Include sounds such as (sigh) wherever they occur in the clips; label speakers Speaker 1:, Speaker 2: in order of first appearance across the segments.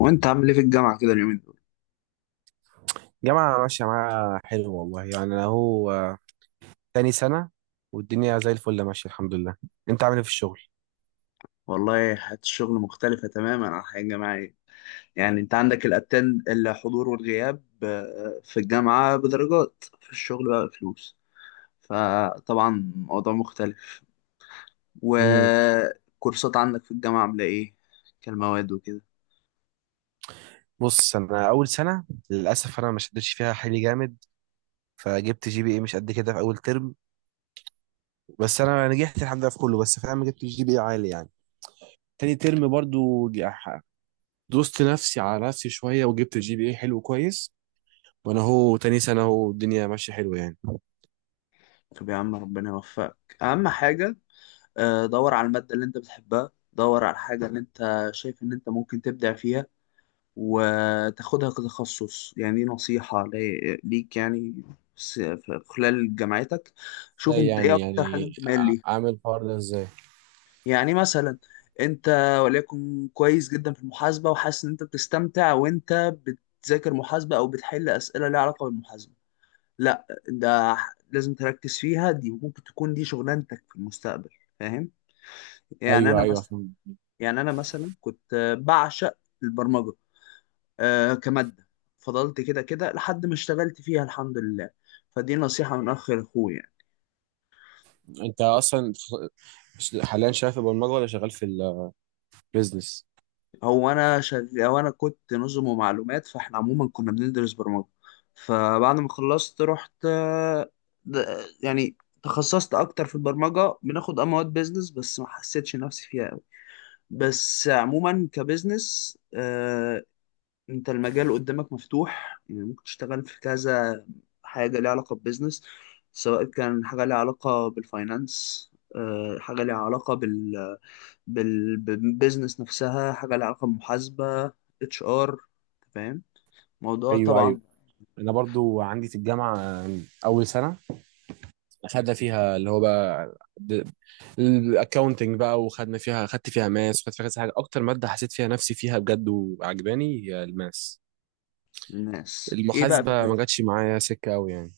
Speaker 1: وانت عامل ايه في الجامعه كده اليومين دول؟
Speaker 2: جامعة ماشية معايا حلو والله يعني أنا هو تاني سنة، والدنيا زي الفل ماشية الحمد لله. أنت عامل إيه في الشغل؟
Speaker 1: والله حياه الشغل مختلفه تماما عن الحياه الجامعيه. يعني انت عندك الاتند، الحضور والغياب، في الجامعه بدرجات، في الشغل بقى فلوس. فطبعا موضوع مختلف.
Speaker 2: مم.
Speaker 1: وكورسات عندك في الجامعه عامله ايه؟ كالمواد وكده.
Speaker 2: بص أنا أول سنة، للأسف أنا ما شدتش فيها حيلي جامد، فجبت جي بي إيه مش قد كده في أول ترم. بس أنا نجحت الحمد لله في كله، بس فاهم جبت جي بي إيه عالي يعني. تاني ترم برضو دوست نفسي على نفسي شوية وجبت الجي بي اي حلو كويس. وأنا هو تاني سنة، هو الدنيا ماشية حلوة يعني.
Speaker 1: طب يا عم ربنا يوفقك، اهم حاجه دور على الماده اللي انت بتحبها، دور على الحاجه اللي انت شايف ان انت ممكن تبدع فيها وتاخدها كتخصص. يعني دي نصيحة ليك يعني. في خلال جامعتك شوف
Speaker 2: ازاي
Speaker 1: انت ايه
Speaker 2: يعني
Speaker 1: اكتر حاجة
Speaker 2: يعني
Speaker 1: انت مايل
Speaker 2: ع-
Speaker 1: ليها.
Speaker 2: عامل الحوار ده ازاي؟
Speaker 1: يعني مثلا انت وليكن كويس جدا في المحاسبة وحاسس ان انت بتستمتع وانت بتذاكر محاسبة او بتحل اسئلة ليها علاقة بالمحاسبة، لا ده لازم تركز فيها، دي ممكن تكون دي شغلانتك في المستقبل. فاهم؟ يعني
Speaker 2: ايوه
Speaker 1: انا
Speaker 2: ايوه.
Speaker 1: مثلا يعني انا مثلا كنت بعشق البرمجة كمادة. فضلت كده كده لحد ما اشتغلت فيها الحمد لله. فدي نصيحة من أخ لأخوه يعني.
Speaker 2: انت اصلا حاليا شغال في البرمجه ولا شغال في البيزنس؟
Speaker 1: هو أنا كنت نظم ومعلومات، فإحنا عموما كنا بندرس برمجة. فبعد ما خلصت رحت، يعني تخصصت أكتر في البرمجة. بناخد مواد بيزنس بس ما حسيتش نفسي فيها أوي. بس عموما كبزنس انت المجال قدامك مفتوح، يعني ممكن تشتغل في كذا حاجة ليها علاقة ببزنس. سواء كان حاجة ليها علاقة بالفاينانس، حاجة ليها علاقة بالبيزنس نفسها، حاجة ليها علاقة بمحاسبة، اتش ار. فاهم؟ موضوع
Speaker 2: ايوه ايوه.
Speaker 1: طبعا.
Speaker 2: انا برضو عندي في الجامعه اول سنه، خدنا فيها اللي هو بقى الاكونتنج بقى، وخدنا فيها خدت فيها ماس وخدت فيها كذا حاجه. اكتر ماده حسيت فيها نفسي فيها بجد وعجباني هي الماس.
Speaker 1: الناس ايه بقى؟ في
Speaker 2: المحاسبه ما
Speaker 1: الناس
Speaker 2: جاتش معايا سكه قوي يعني.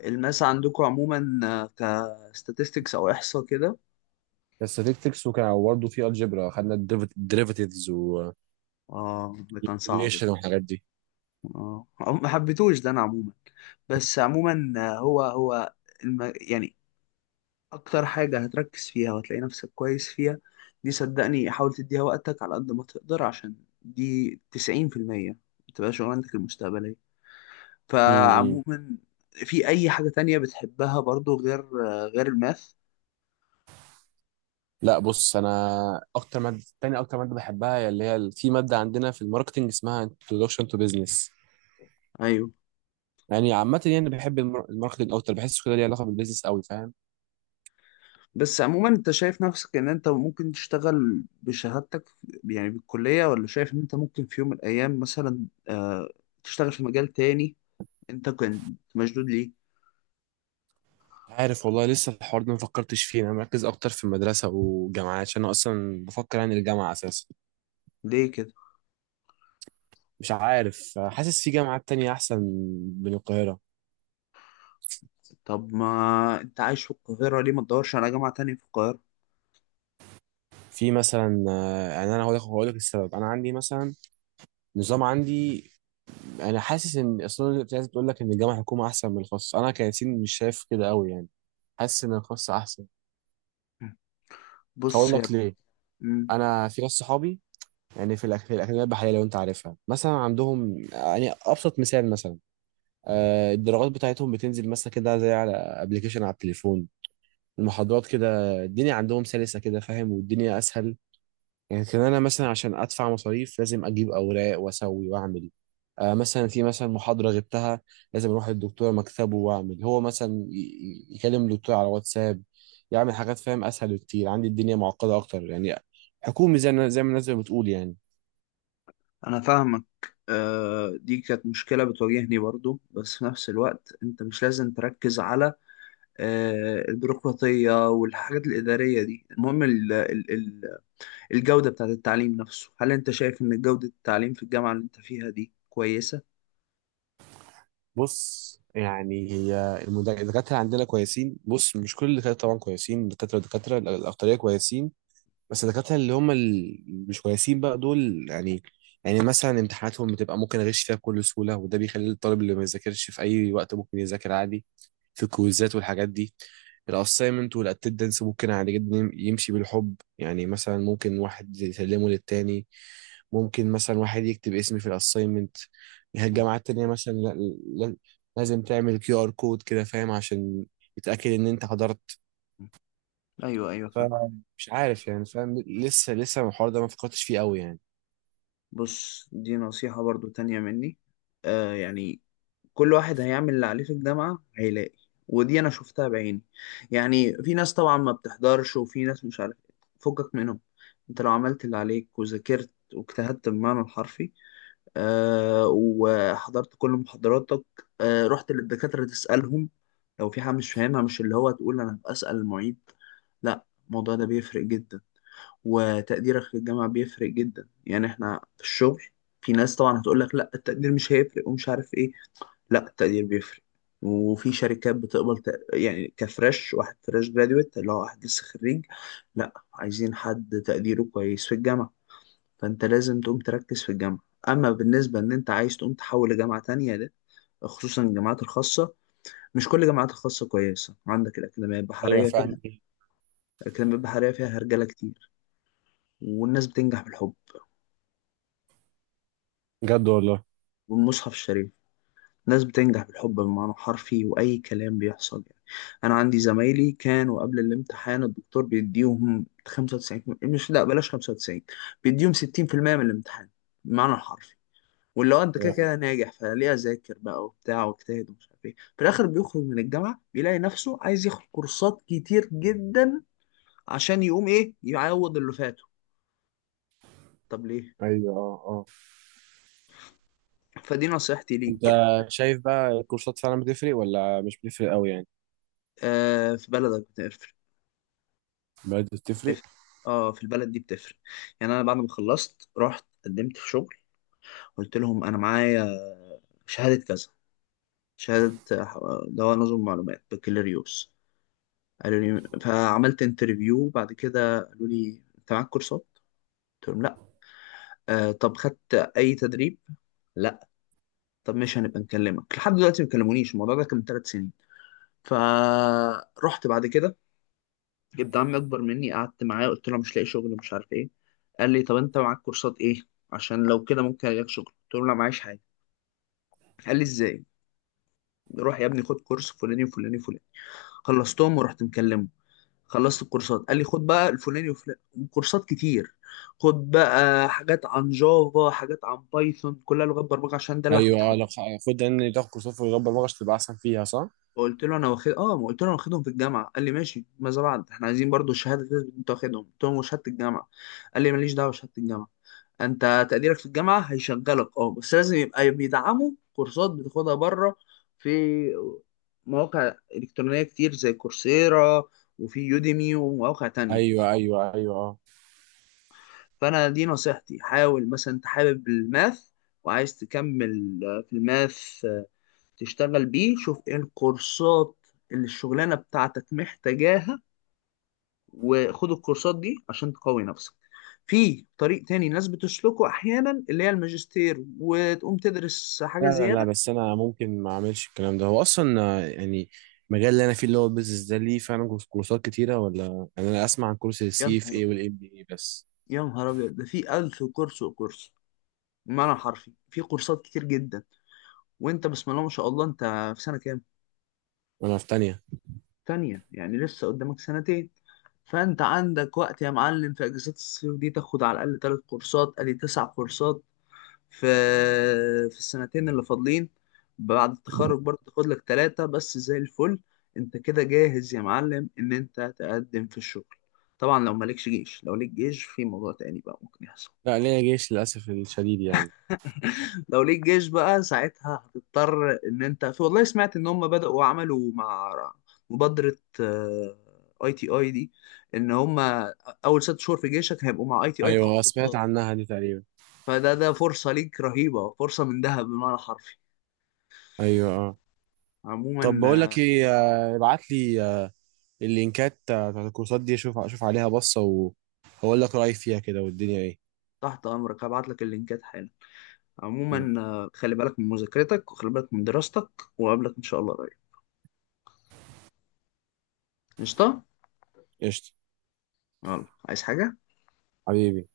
Speaker 1: الماس عندكم عموما، كستاتستكس او احصاء كده.
Speaker 2: الستاتستكس، وكان برضه في الجبرا خدنا الديريفاتيفز
Speaker 1: اه، ده كان صعب
Speaker 2: والريليشن
Speaker 1: ده.
Speaker 2: والحاجات دي.
Speaker 1: اه، ما حبيتوش ده انا عموما. بس عموما يعني اكتر حاجة هتركز فيها وهتلاقي نفسك كويس فيها، دي صدقني حاول تديها وقتك على قد ما تقدر، عشان دي 90% بتبقى شغلانتك المستقبلية.
Speaker 2: م.
Speaker 1: فعموما في اي حاجة تانية بتحبها برضو غير الماث؟
Speaker 2: لا بص انا اكتر ماده، تاني اكتر ماده بحبها هي اللي هي في ماده عندنا في الماركتنج اسمها introduction to business.
Speaker 1: ايوه.
Speaker 2: يعني عامه، يعني بحب الماركتنج اكتر، بحس كده ليه علاقه بالبيزنس قوي، فاهم.
Speaker 1: بس عموما انت شايف نفسك ان انت ممكن تشتغل بشهادتك يعني بالكلية، ولا شايف ان انت ممكن في يوم من الايام مثلا تشتغل في مجال تاني انت كنت مشدود ليه؟
Speaker 2: عارف والله لسه الحوار ده ما فكرتش فيه، انا مركز اكتر في المدرسه والجامعه عشان انا اصلا بفكر يعني الجامعه اساسا.
Speaker 1: ليه كده؟
Speaker 2: مش عارف، حاسس في جامعات تانية احسن من القاهره.
Speaker 1: طب ما انت عايش في القاهرة، ليه ما تدورش على جامعة تانية في القاهرة؟
Speaker 2: في مثلا يعني انا هقول لك السبب. انا عندي مثلا نظام عندي. انا حاسس ان اصلا الناس بتقول لك ان الجامعه الحكومه احسن من الخاص، انا كياسين مش شايف كده قوي يعني. حاسس ان الخاص احسن. هقول
Speaker 1: بص يا.
Speaker 2: لك ليه.
Speaker 1: مم.
Speaker 2: انا في ناس صحابي، يعني في الاكاديميه البحريه لو انت عارفها، مثلا عندهم يعني ابسط مثال مثلا الدرجات بتاعتهم بتنزل مثلا كده زي على ابلكيشن على التليفون، المحاضرات كده، الدنيا عندهم سلسه كده، فاهم، والدنيا اسهل. يمكن انا مثلا عشان ادفع مصاريف لازم اجيب اوراق واسوي واعمل مثلا في مثلا محاضره غبتها، لازم اروح للدكتور مكتبه واعمل هو مثلا يكلم الدكتور على واتساب، يعمل حاجات، فاهم، اسهل بكتير عندي الدنيا معقده اكتر يعني، حكومي زي ما الناس بتقول يعني.
Speaker 1: انا فاهمك. دي كانت مشكلة بتواجهني برضو، بس في نفس الوقت انت مش لازم تركز على البيروقراطية والحاجات الإدارية دي، المهم ال ال ال الجودة بتاعت التعليم نفسه. هل انت شايف ان جودة التعليم في الجامعة اللي انت فيها دي كويسة؟
Speaker 2: بص يعني هي الدكاتره عندنا كويسين، بص مش كل الدكاتره طبعا كويسين، دكاتره الاكتريه كويسين. بس الدكاترة اللي هم مش كويسين بقى دول يعني. يعني مثلا امتحاناتهم بتبقى ممكن اغش فيها بكل سهولة، وده بيخلي الطالب اللي ما يذاكرش في اي وقت ممكن يذاكر عادي، في الكويزات والحاجات دي. الاساينمنت والاتندنس ممكن عادي جدا يمشي بالحب، يعني مثلا ممكن واحد يسلمه للتاني، ممكن مثلا واحد يكتب اسمي في الاساينمنت.
Speaker 1: مم.
Speaker 2: الجامعات التانية مثلا لا- لازم تعمل كيو ار كود كده، فاهم، عشان يتأكد ان انت حضرت.
Speaker 1: ايوه ايوه، فاهم.
Speaker 2: فمش عارف يعني، فاهم، لسه الحوار ده ما فكرتش فيه قوي يعني.
Speaker 1: بص دي نصيحة برضو تانية مني يعني كل واحد هيعمل اللي عليه في الجامعة هيلاقي. ودي أنا شفتها بعيني. يعني في ناس طبعا ما بتحضرش، وفي ناس مش عارف إيه. فكك منهم. أنت لو عملت اللي عليك وذاكرت واجتهدت بالمعنى الحرفي، وحضرت كل محاضراتك، رحت للدكاترة تسألهم لو في حاجة مش فاهمها، مش اللي هو تقول أنا بسأل المعيد، لا الموضوع ده بيفرق جدا. وتقديرك في الجامعة بيفرق جدا. يعني احنا في الشغل، في ناس طبعا هتقول لك لا التقدير مش هيفرق ومش عارف ايه، لا التقدير بيفرق. وفي شركات بتقبل يعني كفريش، واحد فريش جراديويت اللي هو واحد لسه خريج، لا عايزين حد تقديره كويس في الجامعة. فانت لازم تقوم تركز في الجامعة. اما بالنسبة ان انت عايز تقوم تحول لجامعة تانية ده، خصوصا الجامعات الخاصة، مش كل الجامعات الخاصة كويسة. عندك الأكاديمية
Speaker 2: ايوه
Speaker 1: البحرية
Speaker 2: فعلا.
Speaker 1: فيها. الأكاديمية البحرية فيها هرجلة كتير، والناس بتنجح بالحب
Speaker 2: بجد والله.
Speaker 1: والمصحف الشريف. ناس بتنجح بالحب بمعنى حرفي، وأي كلام بيحصل يعني. أنا عندي زمايلي كانوا قبل الامتحان الدكتور بيديهم 95، مش لا بلاش 95، بيديهم 60% من الامتحان بمعنى الحرفي. واللي هو أنت كده
Speaker 2: فعلاً.
Speaker 1: كده ناجح، فليه أذاكر بقى وبتاع واجتهد ومش عارف إيه، في الآخر بيخرج من الجامعة بيلاقي نفسه عايز ياخد كورسات كتير جدا عشان يقوم إيه، يعوض اللي فاته. طب ليه؟
Speaker 2: ايوه اه اه.
Speaker 1: فدي نصيحتي
Speaker 2: انت
Speaker 1: ليك يعني.
Speaker 2: شايف بقى الكورسات فعلا بتفرق ولا مش بتفرق قوي يعني؟
Speaker 1: في بلدك
Speaker 2: بدأت تفرق.
Speaker 1: بتفرق. اه، في البلد دي بتفرق. يعني انا بعد ما خلصت رحت قدمت في شغل، قلت لهم انا معايا شهادة كذا، شهادة دواء نظم معلومات بكالوريوس. قالوا لي، فعملت انترفيو، بعد كده قالوا لي انت معاك كورسات؟ قلت لهم لا. آه، طب خدت اي تدريب؟ لا. طب مش هنبقى نكلمك. لحد دلوقتي ما كلمونيش. الموضوع ده كان من 3 سنين. فرحت بعد كده جبت عمي اكبر مني، قعدت معاه قلت له أنا مش لاقي شغل مش عارف ايه. قال لي طب انت معاك كورسات ايه عشان لو كده ممكن الاقي شغل. قلت له لا معيش حاجه. قال لي ازاي؟ روح يا ابني خد كورس فلاني وفلاني وفلاني. خلصتهم ورحت مكلمه، خلصت الكورسات قال لي خد بقى الفلاني وفلاني. كورسات كتير. خد بقى حاجات عن جافا، حاجات عن بايثون، كلها لغات برمجه عشان ده اللي
Speaker 2: ايوه
Speaker 1: كنت
Speaker 2: اه،
Speaker 1: حابه.
Speaker 2: لو خد ان تاخد كورسات في اللغه البرمجه تبقى احسن فيها صح؟
Speaker 1: قلت له انا واخد ما قلت له انا واخدهم في الجامعه. قال لي ماشي، ماذا بعد، احنا عايزين برضو الشهاده اللي انت واخدهم. قلت له وشهاده الجامعه. قال لي ماليش دعوه بشهاده الجامعه. انت تقديرك في الجامعه هيشغلك بس لازم يبقى بيدعموا كورسات بتاخدها بره في مواقع الكترونيه كتير زي كورسيرا، وفي يوديمي ومواقع تانية.
Speaker 2: ايوه ايوه ايوه اه.
Speaker 1: فانا دي نصيحتي، حاول مثلا انت حابب الماث وعايز تكمل في الماث تشتغل بيه، شوف ايه الكورسات اللي الشغلانه بتاعتك محتاجاها وخد الكورسات دي عشان تقوي نفسك. في طريق تاني الناس بتسلكه احيانا اللي هي الماجستير وتقوم تدرس
Speaker 2: لا
Speaker 1: حاجه
Speaker 2: لا لا،
Speaker 1: زياده.
Speaker 2: بس انا ممكن ما اعملش الكلام ده، هو اصلا يعني المجال اللي انا فيه اللي هو البيزنس ده ليه فعلا كورسات كتيره، ولا يعني انا اسمع عن كورس
Speaker 1: يا
Speaker 2: السي
Speaker 1: نهار
Speaker 2: اف اي
Speaker 1: أبيض،
Speaker 2: والام بي اي بس؟
Speaker 1: يا نهار ابيض، ده في الف كورس وكورس بمعنى حرفي. في كورسات كتير جدا. وانت بسم الله ما شاء الله، انت في سنه كام؟
Speaker 2: وانا في تانية.
Speaker 1: تانية، يعني لسه قدامك سنتين. فانت عندك وقت يا معلم، في اجازات الصيف دي تاخد على الاقل 3 كورسات، ادي 9 كورسات في السنتين اللي فاضلين. بعد التخرج برضه تاخد لك ثلاثة بس زي الفل. انت كده جاهز يا معلم ان انت تقدم في الشغل. طبعا لو مالكش جيش، لو ليك جيش في موضوع تاني بقى ممكن يحصل.
Speaker 2: لا ليا جيش للأسف الشديد يعني.
Speaker 1: (laughs) لو ليك جيش بقى ساعتها هتضطر ان انت، في والله سمعت ان هم بدأوا عملوا مع مبادرة اي تي اي دي، ان هم اول 6 شهور في جيشك هيبقوا مع اي تي اي تاخد
Speaker 2: أيوة سمعت
Speaker 1: كورسات.
Speaker 2: عنها دي تقريبا.
Speaker 1: فده فرصة ليك رهيبة، فرصة من ذهب بمعنى حرفي.
Speaker 2: أيوة اه. طب بقول
Speaker 1: عموما
Speaker 2: لك إيه، ابعت لي اللينكات بتاعت الكورسات دي، أشوف عليها بصة وأقول لك رأيي فيها كده والدنيا إيه.
Speaker 1: تحت أمرك هبعت لك اللينكات حالا. عموما خلي بالك من مذاكرتك وخلي بالك من دراستك، وقابلك إن شاء الله قريب. قشطة؟
Speaker 2: قشطة.
Speaker 1: يلا، عايز حاجة؟
Speaker 2: حبيبي.